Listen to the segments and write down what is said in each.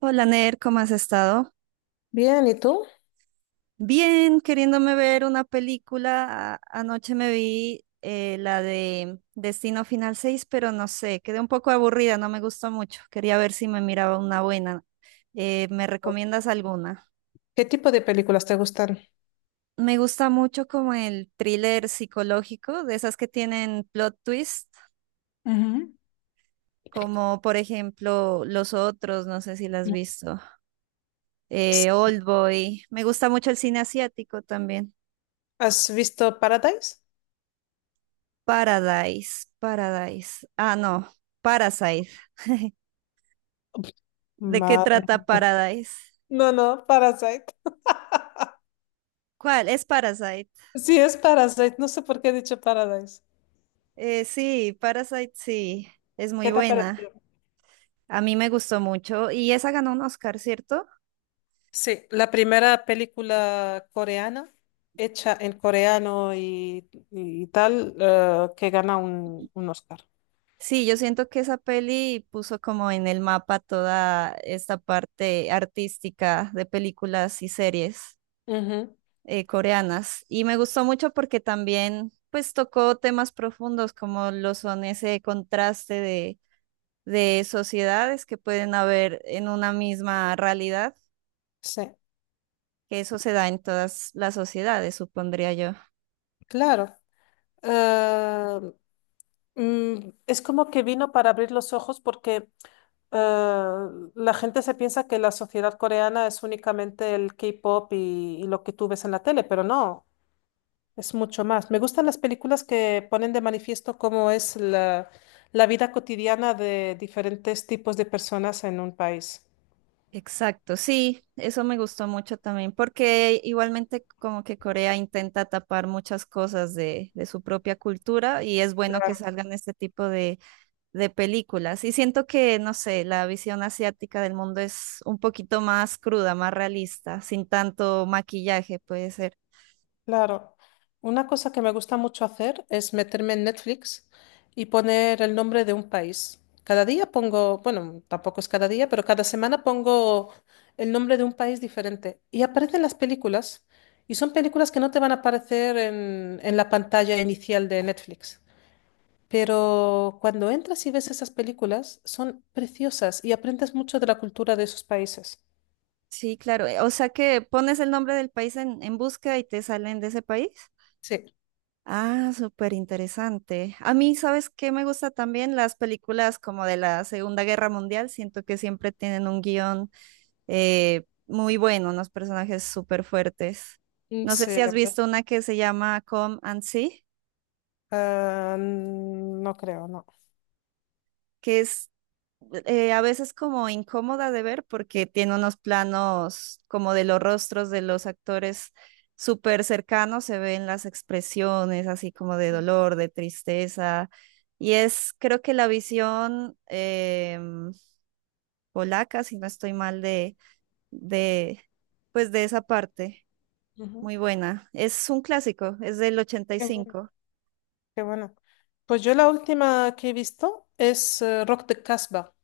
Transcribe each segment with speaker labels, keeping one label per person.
Speaker 1: Hola Ner, ¿cómo has estado?
Speaker 2: Bien, ¿y tú?
Speaker 1: Bien, queriéndome ver una película. Anoche me vi la de Destino Final 6, pero no sé, quedé un poco aburrida, no me gustó mucho. Quería ver si me miraba una buena. ¿Me recomiendas alguna?
Speaker 2: ¿Qué tipo de películas te gustan?
Speaker 1: Me gusta mucho como el thriller psicológico, de esas que tienen plot twist,
Speaker 2: Ujú.
Speaker 1: como por ejemplo Los Otros, no sé si las has visto,
Speaker 2: S-
Speaker 1: Oldboy. Me gusta mucho el cine asiático también.
Speaker 2: ¿Has visto Paradise?
Speaker 1: Paradise, Paradise. Ah, no, Parasite. ¿De qué
Speaker 2: Madre
Speaker 1: trata
Speaker 2: mía.
Speaker 1: Paradise?
Speaker 2: No, no, Parasite.
Speaker 1: ¿Cuál? Es Parasite.
Speaker 2: Sí, es Parasite. No sé por qué he dicho Paradise.
Speaker 1: Sí, Parasite sí, es muy
Speaker 2: ¿Qué te ha
Speaker 1: buena.
Speaker 2: parecido?
Speaker 1: A mí me gustó mucho y esa ganó un Oscar, ¿cierto?
Speaker 2: Sí, la primera película coreana hecha en coreano y tal que gana un Oscar.
Speaker 1: Sí, yo siento que esa peli puso como en el mapa toda esta parte artística de películas y series
Speaker 2: Ujú.
Speaker 1: coreanas. Y me gustó mucho porque también pues tocó temas profundos como lo son ese contraste de sociedades que pueden haber en una misma realidad,
Speaker 2: Sí,
Speaker 1: que eso se da en todas las sociedades, supondría yo.
Speaker 2: claro. Eh, es como que vino para abrir los ojos porque eh, la gente se piensa que la sociedad coreana es únicamente el K-pop y lo que tú ves en la tele, pero no, es mucho más. Me gustan las películas que ponen de manifiesto cómo es la vida cotidiana de diferentes tipos de personas en un país.
Speaker 1: Exacto, sí, eso me gustó mucho también, porque igualmente como que Corea intenta tapar muchas cosas de su propia cultura y es bueno que salgan este tipo de películas. Y siento que, no sé, la visión asiática del mundo es un poquito más cruda, más realista, sin tanto maquillaje, puede ser.
Speaker 2: Claro, una cosa que me gusta mucho hacer es meterme en Netflix y poner el nombre de un país. Cada día pongo, bueno, tampoco es cada día, pero cada semana pongo el nombre de un país diferente. Y aparecen las películas, y son películas que no te van a aparecer en la pantalla inicial de Netflix. Pero cuando entras y ves esas películas, son preciosas y aprendes mucho de la cultura de esos países.
Speaker 1: Sí, claro. O sea que pones el nombre del país en búsqueda y te salen de ese país.
Speaker 2: Sí,
Speaker 1: Ah, súper interesante. A mí, ¿sabes qué me gusta también? Las películas como de la Segunda Guerra Mundial. Siento que siempre tienen un guión muy bueno, unos personajes súper fuertes. No sé
Speaker 2: sí,
Speaker 1: si has
Speaker 2: la verdad.
Speaker 1: visto una que se llama Come and See,
Speaker 2: Ah, no creo, no.
Speaker 1: que es a veces como incómoda de ver porque tiene unos planos como de los rostros de los actores súper cercanos, se ven las expresiones así como de dolor, de tristeza. Y es, creo que la visión polaca, si no estoy mal, de, pues de esa parte,
Speaker 2: Ujú.
Speaker 1: muy buena. Es un clásico, es del ochenta y
Speaker 2: Qué bueno,
Speaker 1: cinco
Speaker 2: qué bueno. Pues yo la última que he visto es Rock de Casbah,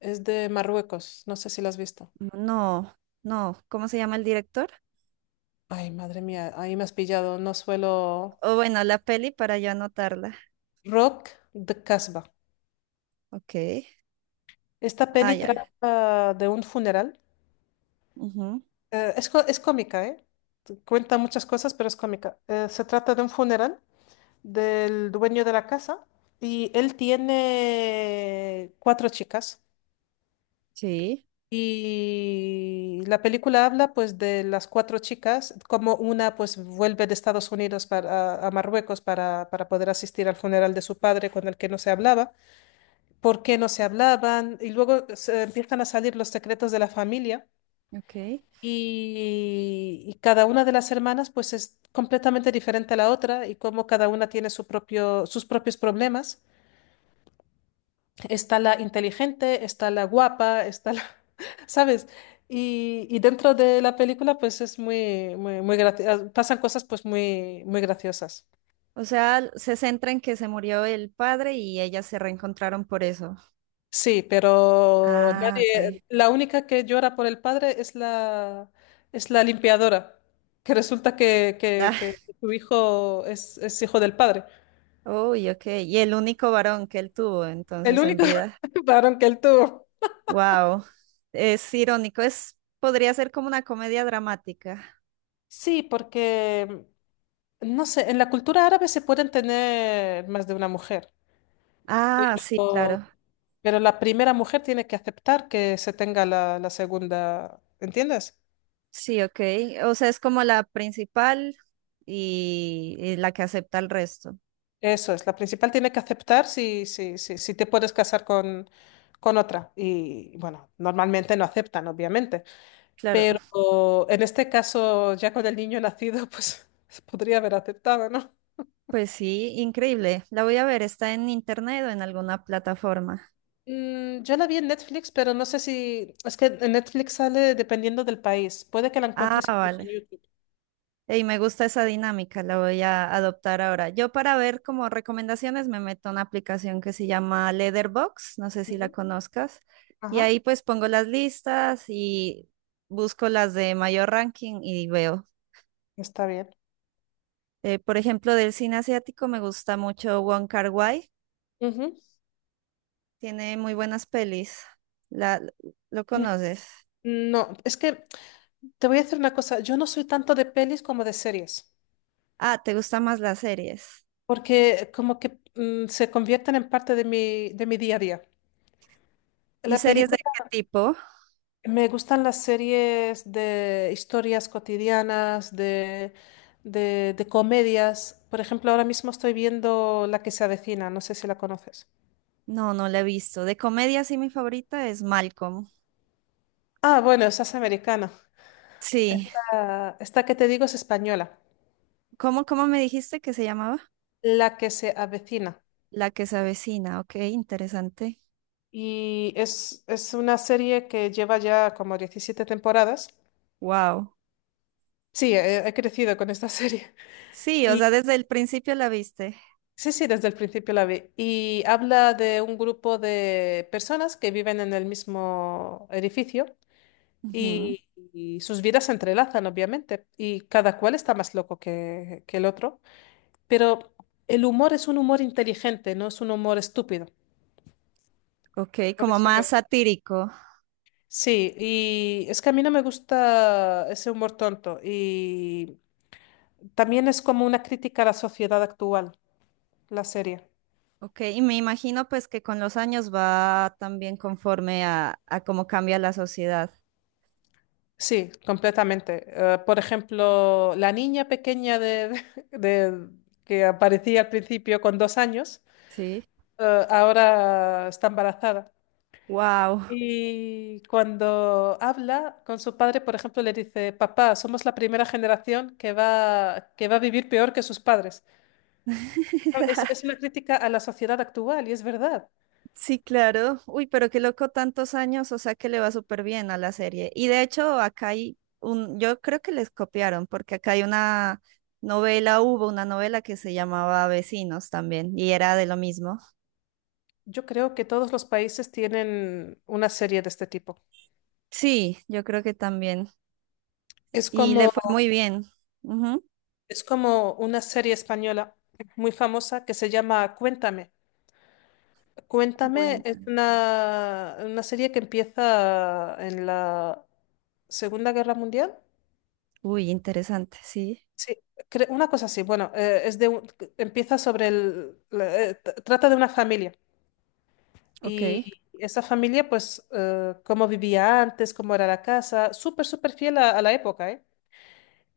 Speaker 2: es de Marruecos, no sé si la has visto.
Speaker 1: No, no, ¿cómo se llama el director?
Speaker 2: Ay, madre mía, ahí me has pillado, no suelo...
Speaker 1: O bueno, la peli para yo anotarla.
Speaker 2: Rock de Casbah.
Speaker 1: Ok.
Speaker 2: Esta
Speaker 1: Ah,
Speaker 2: peli
Speaker 1: ya.
Speaker 2: trata de un funeral.
Speaker 1: Ujú.
Speaker 2: Es cómica, ¿eh? Cuenta muchas cosas, pero es cómica. Se trata de un funeral del dueño de la casa y él tiene cuatro chicas.
Speaker 1: Sí,
Speaker 2: Y la película habla pues de las cuatro chicas, como una pues vuelve de Estados Unidos para, a Marruecos para poder asistir al funeral de su padre con el que no se hablaba, por qué no se hablaban, y luego se empiezan a salir los secretos de la familia
Speaker 1: ok.
Speaker 2: y cada una de las hermanas pues es completamente diferente a la otra y cómo cada una tiene su propio, sus propios problemas. Está la inteligente, está la guapa, está la, ¿sabes? Y dentro de la película, pues es muy, muy, pasan cosas pues muy, muy graciosas.
Speaker 1: O sea, se centra en que se murió el padre y ellas se reencontraron por eso.
Speaker 2: Sí, pero
Speaker 1: Ah, ok.
Speaker 2: la única que llora por el padre es es la limpiadora, que resulta
Speaker 1: Ah,
Speaker 2: que su hijo es hijo del padre.
Speaker 1: uy, ok. Y el único varón que él tuvo
Speaker 2: El
Speaker 1: entonces en
Speaker 2: único
Speaker 1: vida.
Speaker 2: varón que él tuvo.
Speaker 1: Wow. Es irónico, es, podría ser como una comedia dramática.
Speaker 2: Sí, porque, no sé, en la cultura árabe se pueden tener más de una mujer.
Speaker 1: Ah, sí, claro.
Speaker 2: Pero la primera mujer tiene que aceptar que se tenga la segunda, ¿entiendes?
Speaker 1: Sí, ok. O sea, es como la principal y la que acepta el resto.
Speaker 2: Eso es, la principal tiene que aceptar si te puedes casar con otra. Y bueno, normalmente no aceptan, obviamente.
Speaker 1: Claro,
Speaker 2: Pero en este caso, ya con el niño nacido, pues podría haber aceptado, ¿no?
Speaker 1: pues sí, increíble. La voy a ver, está en internet o en alguna plataforma.
Speaker 2: Mm, yo la vi en Netflix, pero no sé si... Es que en Netflix sale dependiendo del país. Puede que la
Speaker 1: Ah,
Speaker 2: encuentres incluso en
Speaker 1: vale.
Speaker 2: YouTube.
Speaker 1: Y me gusta esa dinámica, la voy a adoptar ahora. Yo para ver como recomendaciones me meto a una aplicación que se llama Letterbox, no sé si la
Speaker 2: Ujú.
Speaker 1: conozcas, y
Speaker 2: Ajá,
Speaker 1: ahí pues pongo las listas y busco las de mayor ranking y veo.
Speaker 2: está bien.
Speaker 1: Por ejemplo, del cine asiático me gusta mucho Wong Kar-wai,
Speaker 2: Ujú.
Speaker 1: tiene muy buenas pelis. La, ¿Lo conoces?
Speaker 2: No, es que Te voy a decir una cosa, yo no soy tanto de pelis como de series,
Speaker 1: Ah, ¿te gustan más las series?
Speaker 2: porque como que se convierten en parte de mi día a día.
Speaker 1: ¿Y
Speaker 2: La
Speaker 1: series de
Speaker 2: película,
Speaker 1: qué tipo?
Speaker 2: Me gustan las series de historias cotidianas, de comedias. Por ejemplo, ahora mismo estoy viendo La que se avecina, no sé si la conoces.
Speaker 1: No, no la he visto. De comedia sí mi favorita es Malcolm.
Speaker 2: Ah, bueno, esa es americana.
Speaker 1: Sí,
Speaker 2: Esta que te digo es española.
Speaker 1: ¿cómo me dijiste que se llamaba?
Speaker 2: La que se avecina.
Speaker 1: La que se avecina, ok, interesante.
Speaker 2: Y es una serie que lleva ya como 17 temporadas.
Speaker 1: Wow.
Speaker 2: Sí, he crecido con esta serie.
Speaker 1: Sí, o sea,
Speaker 2: Y
Speaker 1: desde el principio la viste.
Speaker 2: sí, sí, desde el principio la vi. Y habla de un grupo de personas que viven en el mismo edificio
Speaker 1: Ujú.
Speaker 2: y, y sus vidas se entrelazan, obviamente, y cada cual está más loco que el otro. Pero el humor es un humor inteligente, no es un humor estúpido.
Speaker 1: Ok,
Speaker 2: Por
Speaker 1: como
Speaker 2: eso me...
Speaker 1: más satírico.
Speaker 2: Sí, y es que a mí no me gusta ese humor tonto. Y también es como una crítica a la sociedad actual, la serie.
Speaker 1: Ok, y me imagino pues que con los años va también conforme a cómo cambia la sociedad.
Speaker 2: Sí, completamente. Por ejemplo, la niña pequeña de, de- que aparecía al principio con dos años,
Speaker 1: Sí,
Speaker 2: ahora está embarazada.
Speaker 1: wow.
Speaker 2: Y cuando habla con su padre, por ejemplo, le dice, papá, somos la primera generación que va a vivir peor que sus padres. Ah, Es, es una crítica a la sociedad actual y es verdad.
Speaker 1: Sí, claro. Uy, pero qué loco tantos años, o sea que le va súper bien a la serie. Y de hecho, acá hay un, yo creo que les copiaron, porque acá hay una novela, hubo una novela que se llamaba Vecinos también, y era de lo mismo.
Speaker 2: Yo creo que todos los países tienen una serie de este tipo.
Speaker 1: Sí, yo creo que también.
Speaker 2: Es
Speaker 1: Y le
Speaker 2: como
Speaker 1: fue muy bien. Ujú.
Speaker 2: Es como una serie española muy famosa que se llama Cuéntame. Cuéntame es
Speaker 1: Cuentan.
Speaker 2: una serie que empieza en la Segunda Guerra Mundial.
Speaker 1: Uy, interesante, sí.
Speaker 2: Sí, una cosa así. Bueno, empieza sobre el, la- t- trata de una familia
Speaker 1: Ok.
Speaker 2: y esa familia, pues, cómo vivía antes, cómo era la casa, súper, súper fiel a la época, ¿eh?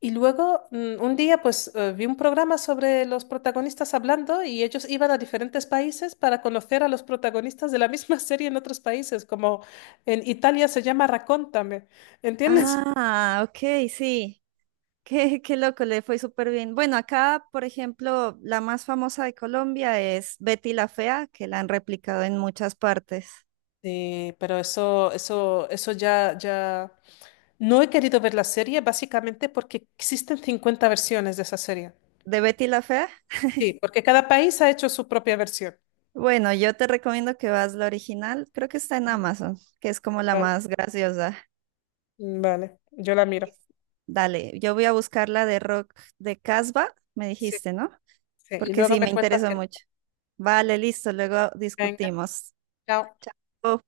Speaker 2: Y luego, un día, pues vi un programa sobre los protagonistas hablando y ellos iban a diferentes países para conocer a los protagonistas de la misma serie en otros países, como en Italia se llama Raccontame, ¿entiendes?
Speaker 1: Ah, ok, sí. Qué loco, le fue súper bien. Bueno, acá, por ejemplo, la más famosa de Colombia es Betty la Fea, que la han replicado en muchas partes.
Speaker 2: Sí, pero eso ya, ya... No he querido ver la serie básicamente porque existen 50 versiones de esa serie.
Speaker 1: ¿De Betty la Fea?
Speaker 2: Sí, porque cada país ha hecho su propia versión.
Speaker 1: Bueno, yo te recomiendo que vas la original, creo que está en
Speaker 2: Ujú.
Speaker 1: Amazon, que es como la
Speaker 2: Vale,
Speaker 1: más graciosa.
Speaker 2: vale, yo la miro.
Speaker 1: Dale, yo voy a buscar la de rock de Casbah, me
Speaker 2: Sí,
Speaker 1: dijiste, ¿no?
Speaker 2: sí. Y
Speaker 1: Porque
Speaker 2: luego
Speaker 1: sí, me
Speaker 2: me cuentas
Speaker 1: interesa
Speaker 2: que...
Speaker 1: mucho. Vale, listo, luego
Speaker 2: Venga,
Speaker 1: discutimos.
Speaker 2: chao.
Speaker 1: Chao.